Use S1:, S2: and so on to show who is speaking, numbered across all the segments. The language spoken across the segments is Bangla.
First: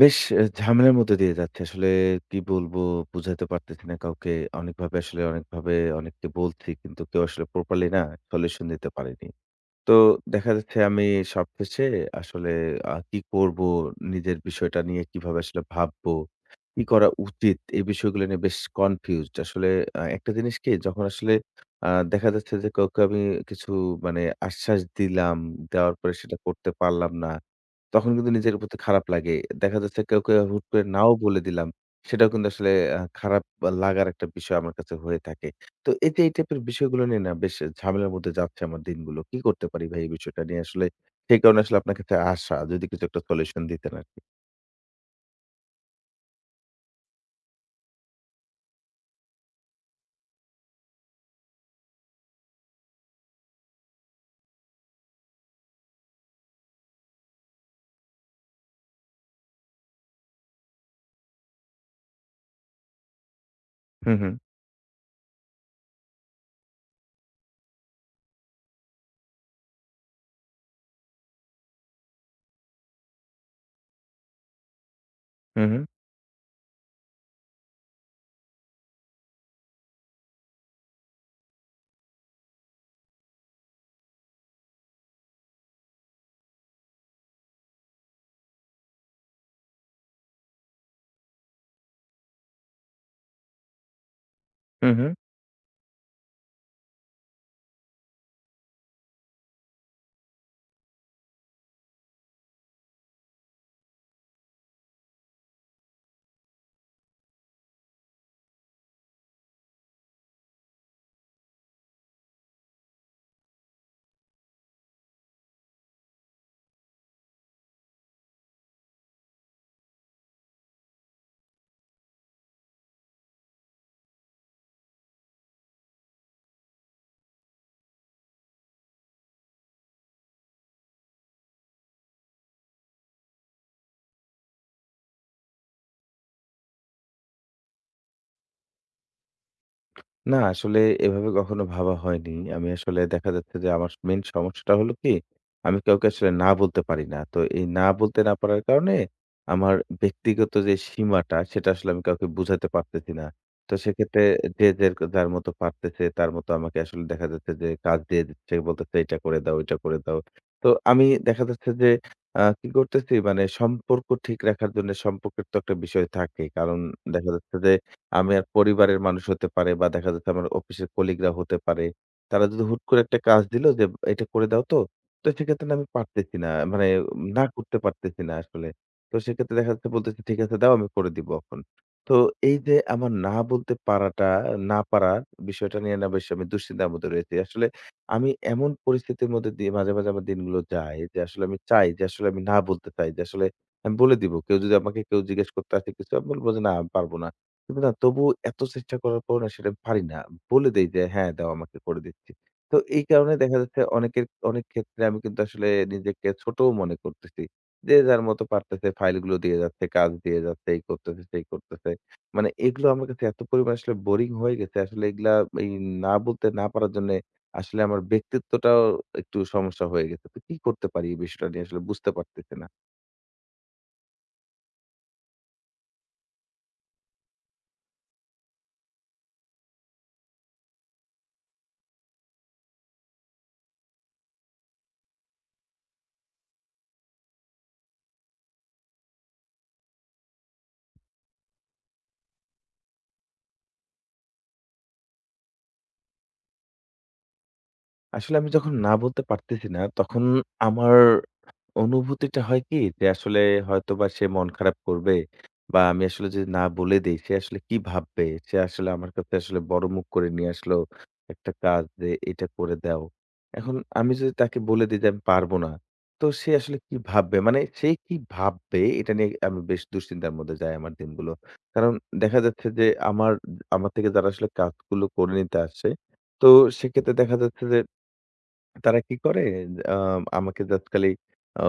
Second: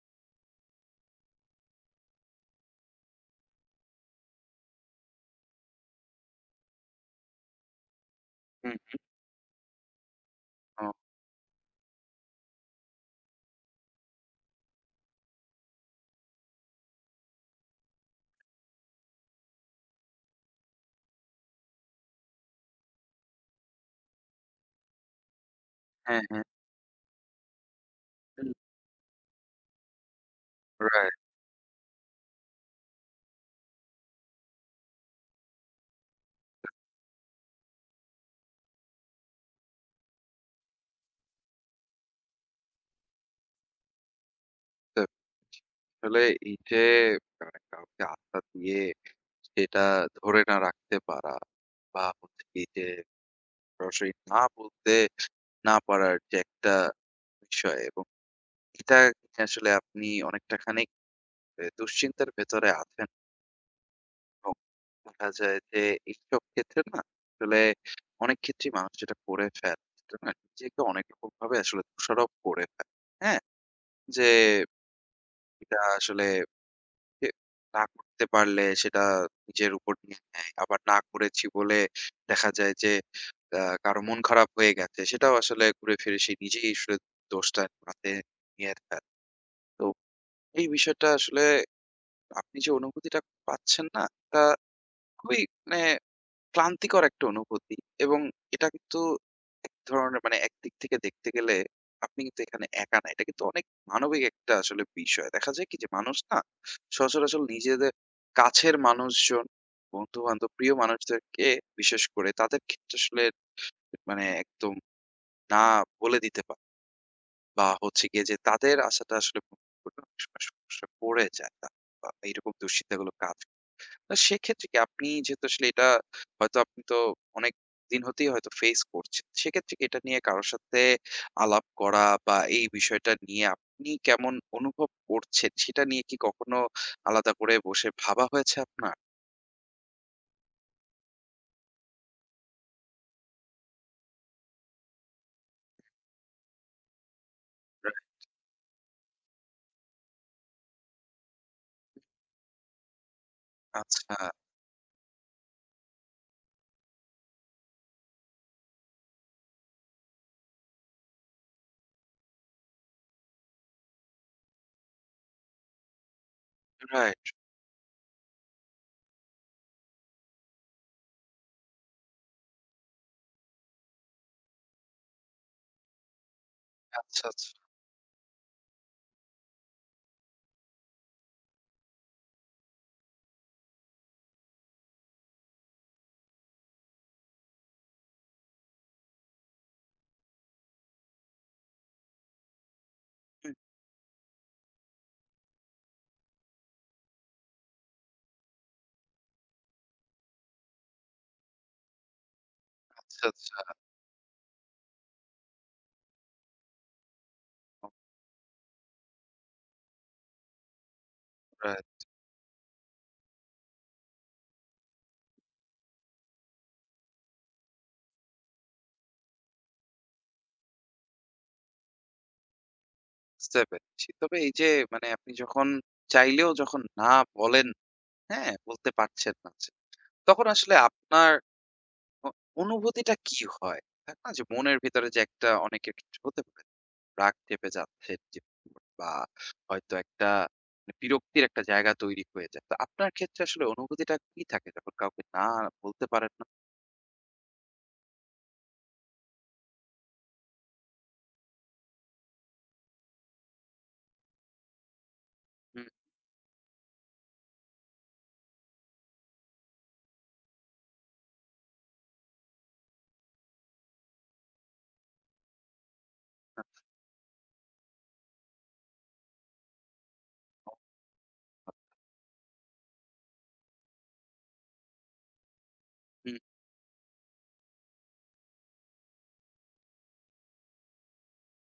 S1: বেশ ঝামেলার মধ্যে দিয়ে যাচ্ছি। আসলে কি বলবো? বুঝাতে পারতেছি না কাউকে। অনেকভাবে অনেককে বলছি। কিন্তু কেউ আসলে প্রপারলি না সলিউশন
S2: হুম,
S1: দিতে পারেনি। তো দেখা যাচ্ছে
S2: ও,
S1: আমি সবশেষে আসলে কি করব? নিজের বিষয়টা নিয়ে কিভাবে আসলে ভাববো? কি করা উচিত? এই বিষয়গুলো নিয়ে বেশ কনফিউজড। আসলে একটা জিনিস কি? যখন আসলে আ দেখা যাচ্ছে যে কাউকে আমি কিছু মানে আশ্বাস দিলাম, দেওয়ার পরে
S2: হ্যাঁ,
S1: সেটা
S2: হ্যাঁ।
S1: করতে পারলাম না। তখন কিন্তু
S2: হুম।
S1: নিজের প্রতি খারাপ লাগে। দেখা যাচ্ছে কাউকে হুট করে নাও
S2: রাইট।
S1: বলে দিলাম। সেটাও কিন্তু আসলে খারাপ লাগার একটা বিষয় আমার কাছে হয়ে থাকে। তো এই যে এই টাইপের বিষয়গুলো নিয়ে না বেশ ঝামেলার মধ্যে যাচ্ছে আমার দিনগুলো। কি করতে পারি ভাই এই বিষয়টা নিয়ে আসলে? সেই কারণে আসলে আপনার কাছে আসা। যদি কিছু একটা সলিউশন দিতেন আরকি।
S2: তো আসলে এই যে মানে কাউকে আস্থা দিয়ে সেটা ধরে না রাখতে পারা বা হচ্ছে কি যে সরাসরি না বলতে না পারার যে একটা বিষয় এবং এটা নিয়ে আসলে আপনি অনেকটা খানিক দুশ্চিন্তার ভেতরে আছেন
S1: হু, হু।
S2: এবং দেখা যায় যে এইসব ক্ষেত্রে না আসলে অনেক ক্ষেত্রেই মানুষ যেটা করে ফেলে সেটা না নিজেকে অনেক রকমভাবে আসলে দোষারোপ করে ফেলে। হ্যাঁ? যে
S1: হু, হু।
S2: এটা আসলে এ না করতে পারলে সেটা নিজের উপর নিয়ে নেয়। আবার না করেছি বলে দেখা যায় যে কারো মন খারাপ হয়ে গেছে। সেটাও আসলে ঘুরে ফিরে সে নিজেই আসলে দোষটা হাতে নিয়ে ফেলে। তো এই বিষয়টা আসলে আপনি যে অনুভূতিটা পাচ্ছেন না, তা
S1: হু, হু।
S2: খুবই মানে ক্লান্তিকর একটা অনুভূতি এবং এটা কিন্তু এক ধরনের মানে একদিক থেকে দেখতে গেলে আপনি কিন্তু এখানে একা না। এটা কিন্তু অনেক মানবিক একটা আসলে বিষয়। দেখা যায় কি যে মানুষ না সচরাচর নিজেদের কাছের মানুষজন, বন্ধু-বান্ধব, প্রিয় মানুষদেরকে বিশেষ করে তাদের ক্ষেত্রে আসলে মানে একদম না বলে দিতে পারে বা হচ্ছে গিয়ে যে তাদের আশাটা আসলে পূরণ করতে অনেক সময় সমস্যা পড়ে যায়। তা বা এরকম দুশ্চিন্তাগুলো কাজ তো সেক্ষেত্রে কি আপনি যেহেতু আসলে এটা হয়তো আপনি তো অনেক দিন হতেই হয়তো ফেস করছেন। সেক্ষেত্রে কি এটা নিয়ে কারো সাথে আলাপ করা বা এই বিষয়টা নিয়ে আপনি কেমন অনুভব করছেন, সেটা নিয়ে কি কখনো আলাদা করে বসে ভাবা হয়েছে আপনার?
S1: না, আসলে এভাবে কখনো ভাবা হয়নি। আমি আসলে দেখা যাচ্ছে যে আমার মেইন সমস্যাটা হলো কি, আমি কাউকে আসলে না বলতে পারি না। তো এই না
S2: রাইট।
S1: বলতে না পারার কারণে আমার ব্যক্তিগত যে সীমাটা, সেটা আসলে আমি কাউকে বুঝাতে পারতেছি না। তো
S2: আচ্ছা,
S1: সেক্ষেত্রে যে যার মতো পারতেছে, তার মতো আমাকে আসলে দেখা যাচ্ছে যে কাজ দিয়ে দিচ্ছে, বলতেছে, "এটা করে দাও, ওইটা করে দাও।" তো আমি দেখা যাচ্ছে যে কি করতেছি, মানে সম্পর্ক ঠিক রাখার জন্য সম্পর্কের তো একটা বিষয় থাকে। কারণ
S2: রাইট।
S1: দেখা যাচ্ছে যে আমার পরিবারের মানুষ হতে পারে বা দেখা যাচ্ছে আমার অফিসের কলিগরা হতে পারে। তারা যদি হুট করে একটা কাজ দিল যে, "এটা করে দাও তো।" তো সেক্ষেত্রে না আমি পারতেছি না। মানে
S2: আচ্ছা,
S1: না
S2: আচ্ছা।
S1: করতে পারতেছি না আসলে। তো সেক্ষেত্রে দেখা যাচ্ছে বলতেছি, "ঠিক আছে দাও আমি করে দিব এখন।" তো এই যে আমার না বলতে পারাটা, না পারা বিষয়টা নিয়ে না বেশ আমি দুশ্চিন্তার মধ্যে রয়েছি। আসলে আমি এমন পরিস্থিতির মধ্যে দিয়ে মাঝে, মাঝে আমার দিনগুলো যায় যে আসলে আমি চাই যে আসলে আমি না বলতে চাই যে আসলে
S2: হুম,
S1: আমি বলে দিব। কেউ যদি আমাকে কেউ জিজ্ঞেস করতে আসে কিছু আমি বলব যে, "না আমি পারব না।" কিন্তু না তবু এত চেষ্টা করার পরও না সেটা পারি না। বলে দেই যে, "হ্যাঁ, দাও আমাকে করে দিচ্ছি।" তো এই
S2: আচ্ছা,
S1: কারণে দেখা
S2: আচ্ছা।
S1: যাচ্ছে অনেকের অনেক ক্ষেত্রে আমি কিন্তু আসলে নিজেকে ছোটও মনে করতেছি। যে যার মতো পারতেছে ফাইলগুলো দিয়ে যাচ্ছে, কাজ দিয়ে যাচ্ছে, এই করতেছে, সেই করতেছে।
S2: রাইট।
S1: মানে এগুলো আমার কাছে এত পরিমাণ আসলে বোরিং হয়ে গেছে। আসলে এগুলা এই না বলতে না পারার জন্যে আসলে আমার ব্যক্তিত্বটাও একটু সমস্যা হয়ে গেছে। তো কি করতে পারি এই বিষয়টা নিয়ে আসলে বুঝতে পারতেছি না।
S2: বুঝতে পেরেছি। তবে এই যে মানে আপনি যখন চাইলেও যখন না বলেন, হ্যাঁ? বলতে পারছেন না। তখন আসলে আপনার অ অনুভূতিটা কি হয়? থাকে না যে মনের ভিতরে যে একটা অনেকের কিছু হতে পারে। রাগ চেপে যাচ্ছে যে বা হয়তো একটা মানে বিরক্তির একটা জায়গা তৈরি হয়ে যায়। তো আপনার ক্ষেত্রে আসলে অনুভূতিটা কি থাকে যখন কাউকে না বলতে পারেন না?
S1: আসলে আমি যখন না বলতে পারতেছি না, তখন আমার অনুভূতিটা হয় কি যে আসলে হয়তোবা সে মন খারাপ করবে বা
S2: হুম,
S1: আমি আসলে যদি না বলে দেই সে আসলে কি ভাববে? সে আসলে আমার কাছে আসলে বড় মুখ করে নিয়ে আসলো একটা কাজ যে এটা করে দাও। এখন আমি যদি তাকে বলে দেই যে আমি পারবো না, তো সে আসলে কি ভাববে? মানে সে কি ভাববে এটা নিয়ে আমি বেশ দুশ্চিন্তার মধ্যে যাই
S2: ও,
S1: আমার দিনগুলো। কারণ দেখা যাচ্ছে যে আমার আমার থেকে যারা আসলে কাজগুলো করে নিতে আসছে,
S2: হুম,
S1: তো সেক্ষেত্রে দেখা যাচ্ছে যে তারা কি করে আ আমাকে তৎকালী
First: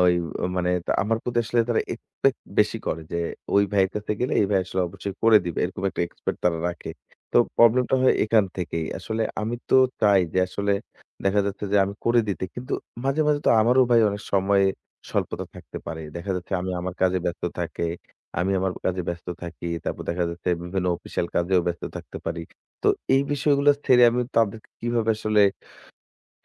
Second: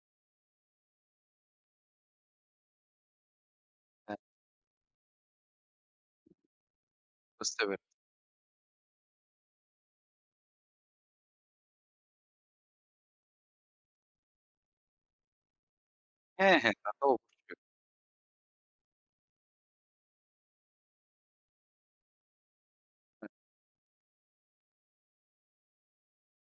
S1: ওই মানে তা আমার প্রতি আসলে তারা এক্সপেক্ট বেশি করে যে ওই ভাইয়ের কাছে
S2: হ্যাঁ,
S1: গেলে এই ভাই আসলে অবশ্যই করে দিবে। এরকম একটা এক্সপেক্ট তারা রাখে। তো
S2: বুঝতে পেরে,
S1: প্রবলেমটা হয় এখান থেকেই। আসলে আমি তো চাই যে আসলে দেখা যাচ্ছে যে আমি করে দিতে। কিন্তু মাঝে, মাঝে তো আমারও ভাই অনেক সময়ে স্বল্পতা থাকতে পারে। দেখা যাচ্ছে
S2: হ্যাঁ,
S1: আমি
S2: হ্যাঁ, তা
S1: আমার
S2: তো
S1: কাজে ব্যস্ত
S2: অবশ্যই।
S1: থাকে আমি আমার কাজে ব্যস্ত থাকি। তারপর দেখা যাচ্ছে বিভিন্ন অফিসিয়াল কাজেও ব্যস্ত থাকতে পারি। তো এই বিষয়গুলো ছেড়ে আমি তাদেরকে কিভাবে আসলে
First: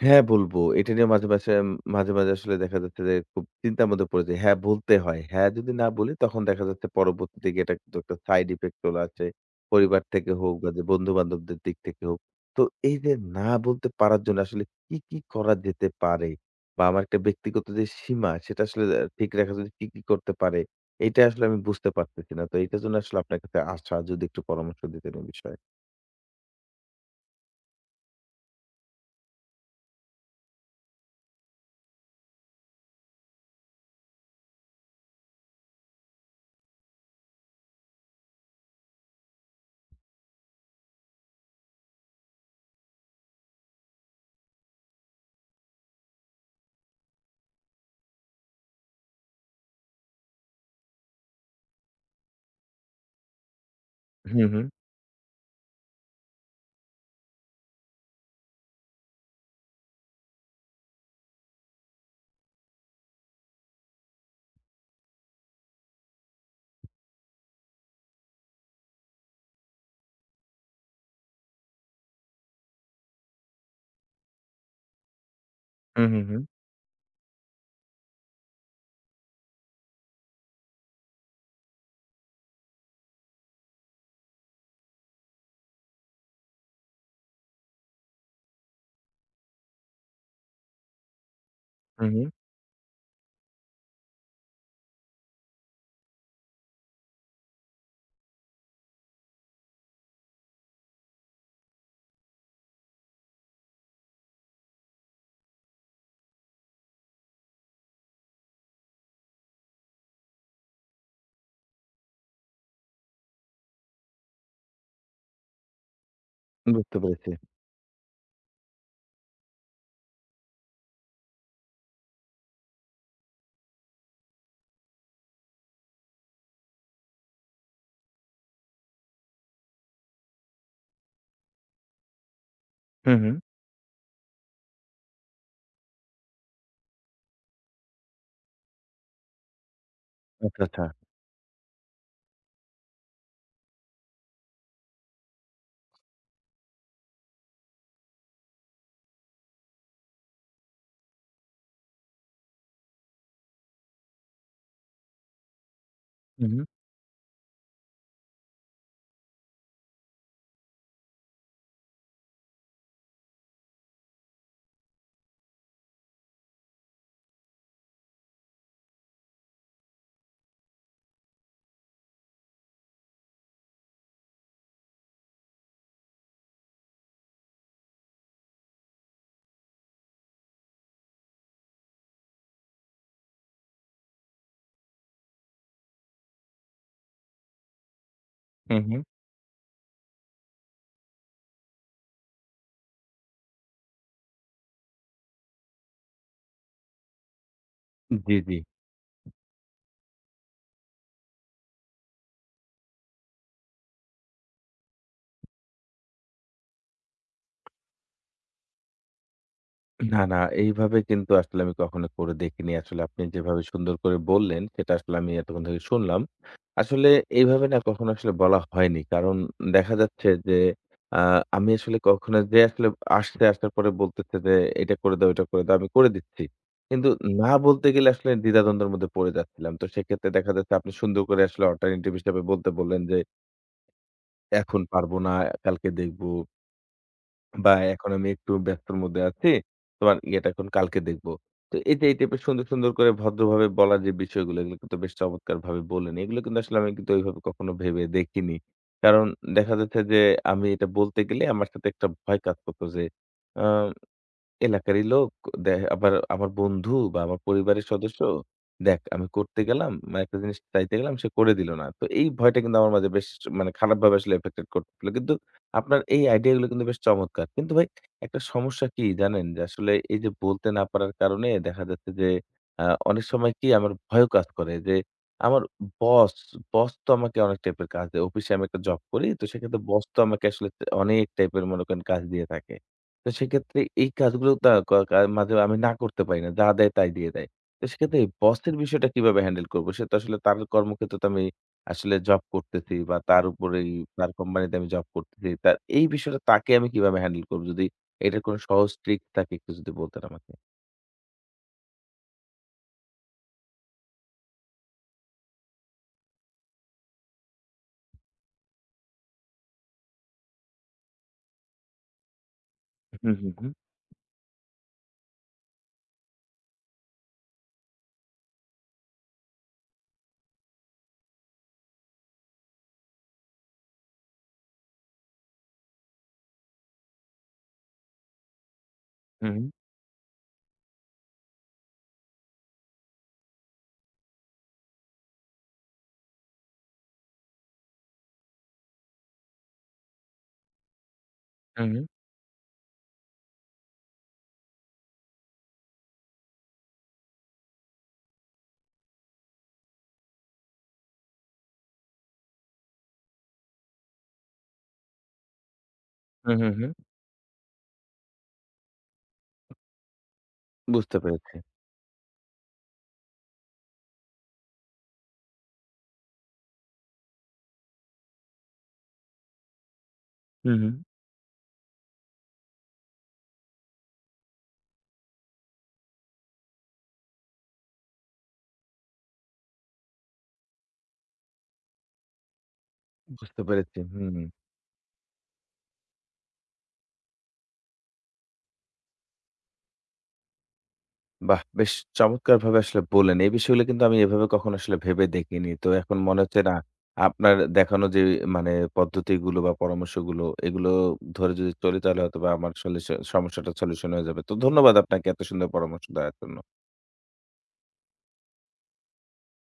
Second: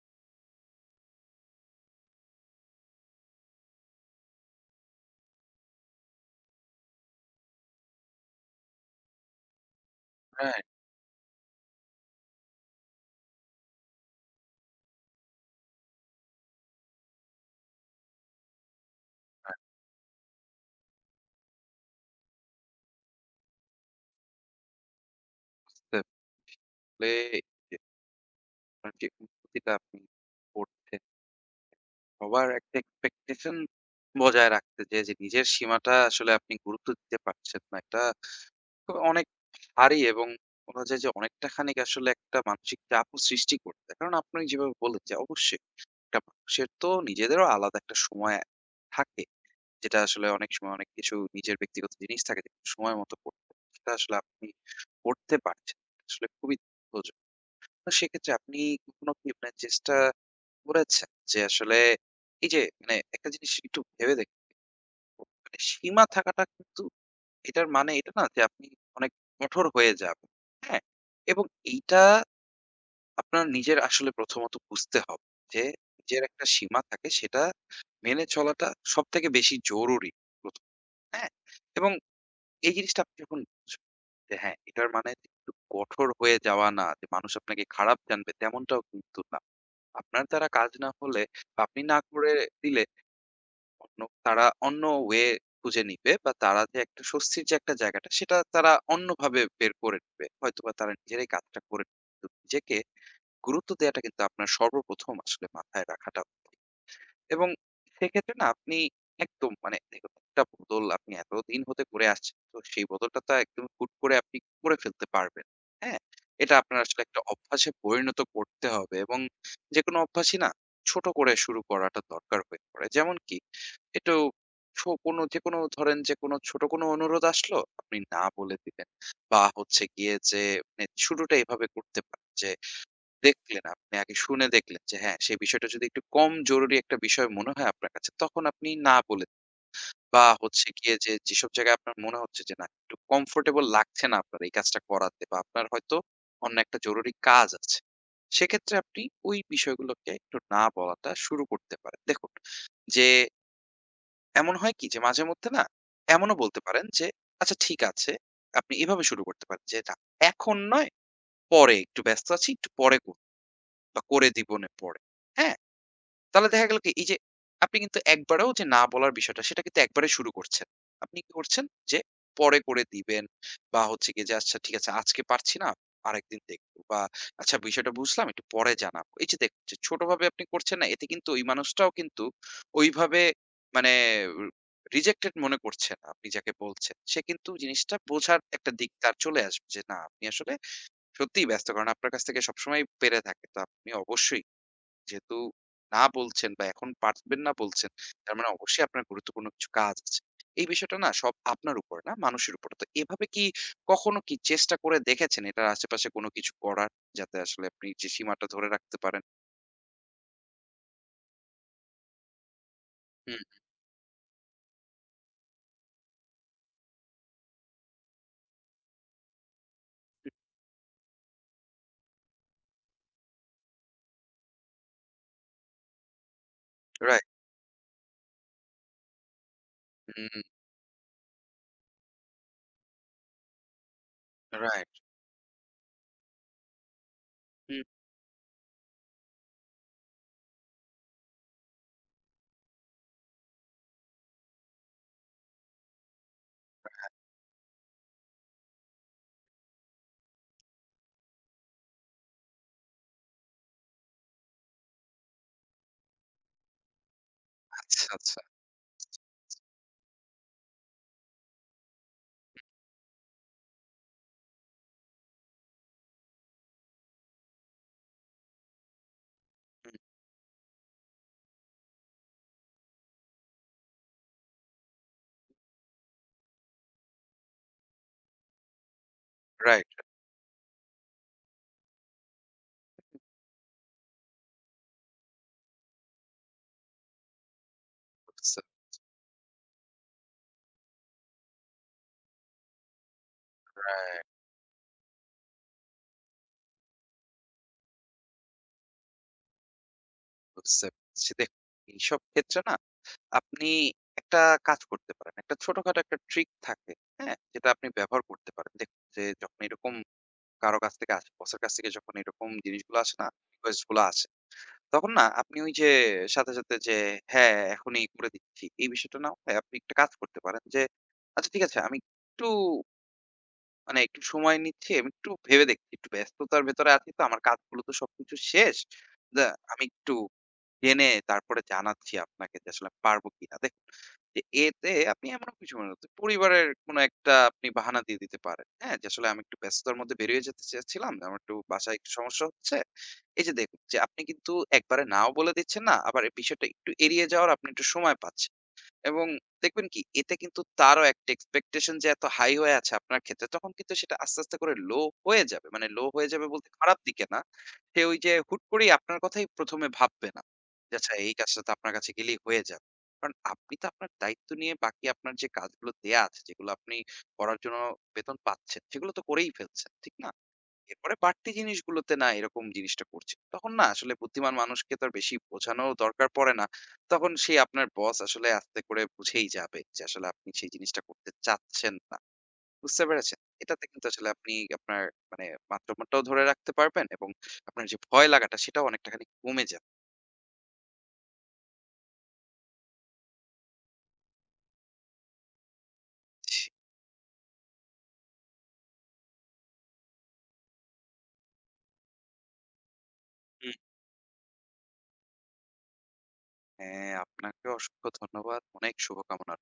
S1: হ্যাঁ, বলবো। এটা নিয়ে মাঝে, মাঝে, আসলে দেখা যাচ্ছে যে খুব চিন্তার মধ্যে পড়ে যাই। হ্যাঁ, বলতে হয়। হ্যাঁ, যদি না বলি তখন দেখা যাচ্ছে পরবর্তীতে গিয়ে এটা কিন্তু একটা সাইড ইফেক্ট চলে আসে। পরিবার থেকে হোক
S2: রাইট,
S1: বা যে বন্ধু-বান্ধবদের দিক থেকে হোক। তো এই যে না বলতে পারার জন্য আসলে কি, কি, করা যেতে পারে? বা আমার একটা ব্যক্তিগত যে সীমা সেটা আসলে ঠিক রাখার
S2: রাইট।
S1: জন্য কি, কি, করতে পারে? এটা আসলে আমি বুঝতে পারতেছি না। তো এটার জন্য আসলে আপনার কাছে আসা যদি একটু পরামর্শ দিতেন এই বিষয়ে।
S2: বুঝতে পেলে যে আপনার যে অনুভূতিটা আপনি করছেন সবার একটা এক্সপেকটেশন বজায় রাখতে যেয়ে যে নিজের সীমাটা আসলে আপনি গুরুত্ব দিতে পারছেন না। এটা তো অনেক ভারী এবং বলা যায় যে অনেকটা খানিক আসলে একটা মানসিক চাপও সৃষ্টি করতে। কারণ আপনি যেভাবে বললেন যে অবশ্যই একটা মানুষের তো নিজেদেরও আলাদা একটা সময় থাকে। যেটা আসলে অনেক সময় অনেক কিছু নিজের ব্যক্তিগত জিনিস থাকে যেটা সময় মতো করতে হয়। সেটা আসলে
S1: হুম,
S2: আপনি
S1: হুম।
S2: করতে পারছেন। আসলে খুবই দুঃখজনক। তো সেক্ষেত্রে আপনি কখনো কি আপনার চেষ্টা করেছেন যে আসলে এই যে মানে একটা জিনিস একটু ভেবে দেখুন, মানে সীমা থাকাটা কিন্তু এটার মানে এটা না যে আপনি অনেক কঠোর হয়ে যাবেন। হ্যাঁ? এবং এইটা আপনার নিজের আসলে প্রথমত বুঝতে হবে যে,
S1: হুম, হুম,
S2: নিজের
S1: হুম।
S2: একটা সীমা থাকে সেটা মেনে চলাটা সবথেকে বেশি জরুরি ১ম, হ্যাঁ? এবং এই জিনিসটা আপনি যখন বুঝবেন যে হ্যাঁ, এটার মানে একটু কঠোর হয়ে যাওয়া না যে মানুষ আপনাকে খারাপ জানবে তেমনটাও কিন্তু না। আপনার দ্বারা কাজ না হলে বা আপনি না
S1: হুম, হুম।
S2: করে দিলে অন্য তারা অন্য ওয়ে খুঁজে নিবে বা তারা যে একটা স্বস্তির যে একটা জায়গাটা সেটা তারা অন্যভাবে বের করে নিবে। হয়তোবা তারা নিজেরাই কাজটা করে নেবে। কিন্তু নিজেকে গুরুত্ব দেয়াটা কিন্তু আপনার সর্বপ্রথম আসলে মাথায় রাখাটা উচিত। এবং সেক্ষেত্রে না আপনি একদম মানে দেখুন, একটা বদল আপনি এতদিন হতে করে আসছেন। তো সেই বদলটা তো একদম হুট করে আপনি করে ফেলতে পারবেন না। হ্যাঁ? এটা আপনার
S1: বুঝতে
S2: আসলে একটা
S1: পেরেছি।
S2: অভ্যাসে পরিণত করতে হবে এবং যেকোনো অভ্যাসই না ছোট করে শুরু করাটা দরকার হয়ে পড়ে। যেমন কি একটু সো কোনো যেকোনো ধরেন যে কোনো ছোট কোনো অনুরোধ আসলো, আপনি না বলে দিলেন। বা হচ্ছে গিয়ে যে মানে শুরুটা এভাবে করতে পারেন যে
S1: হুম, হুম।
S2: দেখলেন, আপনি আগে শুনে দেখলেন যে হ্যাঁ, সেই বিষয়টা যদি একটু কম জরুরি একটা বিষয় মনে হয় আপনার কাছে, তখন আপনি না বলে দিন। বা
S1: আচ্ছা,
S2: হচ্ছে
S1: আচ্ছা।
S2: গিয়ে যে যেসব জায়গায় আপনার মনে হচ্ছে যে না, একটু কমফোর্টেবল লাগছে না আপনার এই কাজটা করাতে বা আপনার হয়তো অন্য একটা জরুরি কাজ আছে। সেক্ষেত্রে আপনি ওই বিষয়গুলোকে একটু না বলাটা শুরু করতে পারেন। দেখুন, যে এমন হয় কি যে মাঝে মধ্যে না এমনও
S1: হুম,
S2: বলতে পারেন যে, "আচ্ছা ঠিক আছে।" আপনি এভাবে শুরু করতে পারেন যে, "না, এখন নয়, পরে একটু ব্যস্ত আছি, একটু পরে করব।" বা করে দিবনে পড়ে। হ্যাঁ? তাহলে দেখা গেল কি এই যে আপনি কিন্তু একবারেও যে না বলার বিষয়টা সেটা কিন্তু একবারে শুরু করছেন। আপনি কি করছেন যে পরে করে দিবেন বা হচ্ছে গিয়ে যে আচ্ছা ঠিক আছে আজকে পারছি না, আরেকদিন দেখব বা আচ্ছা বিষয়টা বুঝলাম একটু পরে জানাবো। এই যে দেখুন যে ছোটভাবে আপনি করছেন না এতে কিন্তু ওই মানুষটাও কিন্তু ওইভাবে মানে রিজেক্টেড মনে করছে না আপনি যাকে বলছেন। সে কিন্তু জিনিসটা বোঝার একটা
S1: হুম,
S2: দিক
S1: হুম।
S2: তার চলে আসবে যে না আপনি আসলে সত্যিই ব্যস্ত কারণ আপনার কাছ থেকে সবসময় পেরে থাকে। তো আপনি অবশ্যই যেহেতু না বলছেন বা এখন পারবেন না বলছেন, তার
S1: জি,
S2: মানে
S1: জি।
S2: অবশ্যই আপনার গুরুত্বপূর্ণ কিছু কাজ আছে। এই বিষয়টা না সব আপনার উপর না মানুষের উপর। তো এভাবে কি কখনো কি চেষ্টা করে দেখেছেন এটার আশেপাশে কোনো কিছু করার? যাতে আসলে আপনি যে সীমাটা ধরে রাখতে পারেন।
S1: না, না এইভাবে কিন্তু আসলে আমি কখনো করে দেখিনি। আসলে আপনি
S2: হুম,
S1: যেভাবে সুন্দর করে বললেন সেটা আসলে আমি এতক্ষণ থেকে শুনলাম। আসলে এইভাবে না কখনো আসলে বলা হয়নি। কারণ দেখা যাচ্ছে যে আ আমি আসলে কখনো যে আসলে আসছে, আসার পরে বলতেছে যে এটা করে দাও, ওটা করে দাও। আমি করে দিচ্ছি। কিন্তু
S2: রাইট,
S1: না বলতে গেলে আসলে দ্বিধাদ্বন্দ্বের মধ্যে পড়ে যাচ্ছিলাম। তো সেক্ষেত্রে
S2: হুম,
S1: দেখা যাচ্ছে আপনি সুন্দর করে আসলে অল্টারনেটিভ হিসেবে বলতে বললেন যে এখন
S2: রাইট,
S1: পারব না, কালকে দেখব। বা
S2: হুম,
S1: এখন আমি একটু ব্যস্তর মধ্যে আছি। তোমার ইয়েটা এখন কালকে দেখবো। তো এই যে এই টাইপের সুন্দর, সুন্দর করে ভদ্রভাবে বলার যে বিষয়গুলো, এগুলো কিন্তু বেশ চমৎকারভাবে বললেন। এগুলো কিন্তু আসলে আমি কিন্তু ওইভাবে কখনো ভেবে দেখিনি। কারণ দেখা যাচ্ছে যে আমি এটা বলতে গেলে আমার সাথে একটা ভয় কাজ করত যে আ এলাকারই লোক আবার আমার বন্ধু বা আমার পরিবারের
S2: আচ্ছা,
S1: সদস্য।
S2: আচ্ছা,
S1: দেখ আমি করতে গেলাম, মানে একটা জিনিস চাইতে গেলাম সে করে দিল না। তো এই ভয়টা কিন্তু আমার মাঝে বেশ মানে খারাপভাবে আসলে এফেক্টেড করছিল। কিন্তু আপনার এই আইডিয়া গুলো কিন্তু বেশ চমৎকার। কিন্তু ভাই একটা সমস্যা কি জানেন? যে আসলে
S2: হুম,
S1: এই যে বলতে না পারার কারণে দেখা যাচ্ছে যে আ অনেক সময় কি আমার ভয়ও কাজ করে যে আমার বস, বস তো আমাকে অনেক টাইপের কাজ দেয়। অফিসে আমি একটা জব করি। তো সেক্ষেত্রে
S2: রাইট,
S1: বস তো আমাকে আসলে অনেক টাইপের মনে করেন কাজ দিয়ে থাকে। তো সেক্ষেত্রে এই কাজগুলো তা ক কা মাঝে আমি না করতে পারি না। যা দেয় তাই দিয়ে দেয়। তো সেক্ষেত্রে
S2: বুঝতে
S1: বসের বিষয়টা কিভাবে হ্যান্ডেল করব? সে তো আসলে তার কর্মক্ষেত্রে তো আমি আসলে জব করতেছি বা তার উপরেই
S2: রাইট,
S1: তার কোম্পানিতে আমি জব করতেছি। তা এই বিষয়টা তাকে আমি কিভাবে হ্যান্ডেল করব? যদি এটার কোনো সহজ ট্রিক থাকে একটু যদি বলতেন আমাকে।
S2: বুঝতে পারছি। দেখুন, এইসব ক্ষেত্রে না আপনি একটা কাজ করতে পারেন। একটা ছোটখাটো একটা ট্রিক থাকে, হ্যাঁ? যেটা আপনি ব্যবহার করতে পারেন। দেখুন যে যখন এরকম কারো কাছ থেকে আসে, বসের কাছ থেকে যখন এরকম জিনিসগুলো আসে না,
S1: হুম, হুম, হুম,
S2: রিকোয়েস্ট গুলো আসে। তখন না আপনি ওই যে সাথে, সাথে যে হ্যাঁ, এখনই করে দিচ্ছি। এই বিষয়টা না হয়ে আপনি একটা কাজ করতে পারেন যে, আচ্ছা ঠিক আছে আমি একটু মানে একটু সময় নিচ্ছি, আমি একটু ভেবে দেখছি। একটু ব্যস্ততার ভেতরে আছি তো আমার কাজগুলো তো সবকিছু শেষ। দা
S1: হুম,
S2: আমি একটু জেনে তারপরে জানাচ্ছি আপনাকে যে আসলে পারবো কিনা। দেখুন, যে এতে আপনি এমনও কিছু মনে করতে পরিবারের কোনো একটা আপনি বাহানা দিয়ে দিতে পারেন। হ্যাঁ? যে আসলে আমি একটু ব্যস্ততার মধ্যে বেরিয়ে যেতে চেয়েছিলাম। আমার একটু
S1: হুম, হুম,
S2: বাসায়
S1: হুম,
S2: একটু সমস্যা হচ্ছে। এই যে দেখুন যে আপনি কিন্তু একবারে নাও বলে দিচ্ছেন না, আবার এই বিষয়টা একটু এড়িয়ে যাওয়ার আপনি একটু সময় পাচ্ছেন। এবং দেখবেন কি এতে কিন্তু তারও একটা এক্সপেকটেশন যে এত হাই হয়ে আছে আপনার ক্ষেত্রে, তখন কিন্তু সেটা আস্তে, আস্তে করে লো হয়ে যাবে। মানে লো হয়ে যাবে
S1: হুম,
S2: বলতে
S1: হুম, হুম।
S2: খারাপ দিকে না। সে ওই যে হুট করেই আপনার কথাই ১ম এ ভাববে না। যে আচ্ছা
S1: বুঝতে
S2: এই
S1: পেরেছি।
S2: কাজটা তো আপনার কাছে গেলেই হয়ে যাবে। কারণ আপনি তো আপনার দায়িত্ব নিয়ে বাকি আপনার যে কাজগুলো দেয়া আছে, যেগুলো আপনি করার জন্য বেতন পাচ্ছেন, সেগুলো তো করেই ফেলছেন। ঠিক না?
S1: হুম, হুম।
S2: এরপরে বাড়তি জিনিসগুলোতে না এরকম জিনিসটা করছে। তখন না আসলে বুদ্ধিমান মানুষকে তো আর বেশি বোঝানোর দরকার পড়ে না। তখন সে আপনার বস আসলে আস্তে করে বুঝেই যাবে যে আসলে আপনি সেই জিনিসটা করতে চাচ্ছেন না। বুঝতে পেরেছেন?
S1: বুঝতে
S2: এটাতে
S1: পেরেছি।
S2: কিন্তু আসলে
S1: হুম।
S2: আপনি আপনার মানে মাত্রাটাও ধরে রাখতে পারবেন এবং আপনার যে ভয় লাগাটা সেটাও অনেকটা খানি কমে যাবে।
S1: বাহ! বেশ চমৎকারভাবে আসলে বললেন। এই বিষয়গুলো কিন্তু আমি এভাবে কখনো আসলে ভেবে দেখিনি। তো এখন মনে হচ্ছে
S2: জি।
S1: না, আপনার দেখানো যে মানে পদ্ধতিগুলো বা পরামর্শগুলো, এগুলো ধরে যদি চলি তাহলে হয়তোবা আমার সলিউশন সমস্যাটা
S2: হুম।
S1: সলিউশন হয়ে যাবে। তো ধন্যবাদ আপনাকে এত সুন্দর পরামর্শ দেওয়ার জন্য।
S2: হ্যাঁ, আপনাকেও অসংখ্য ধন্যবাদ। অনেক শুভকামনা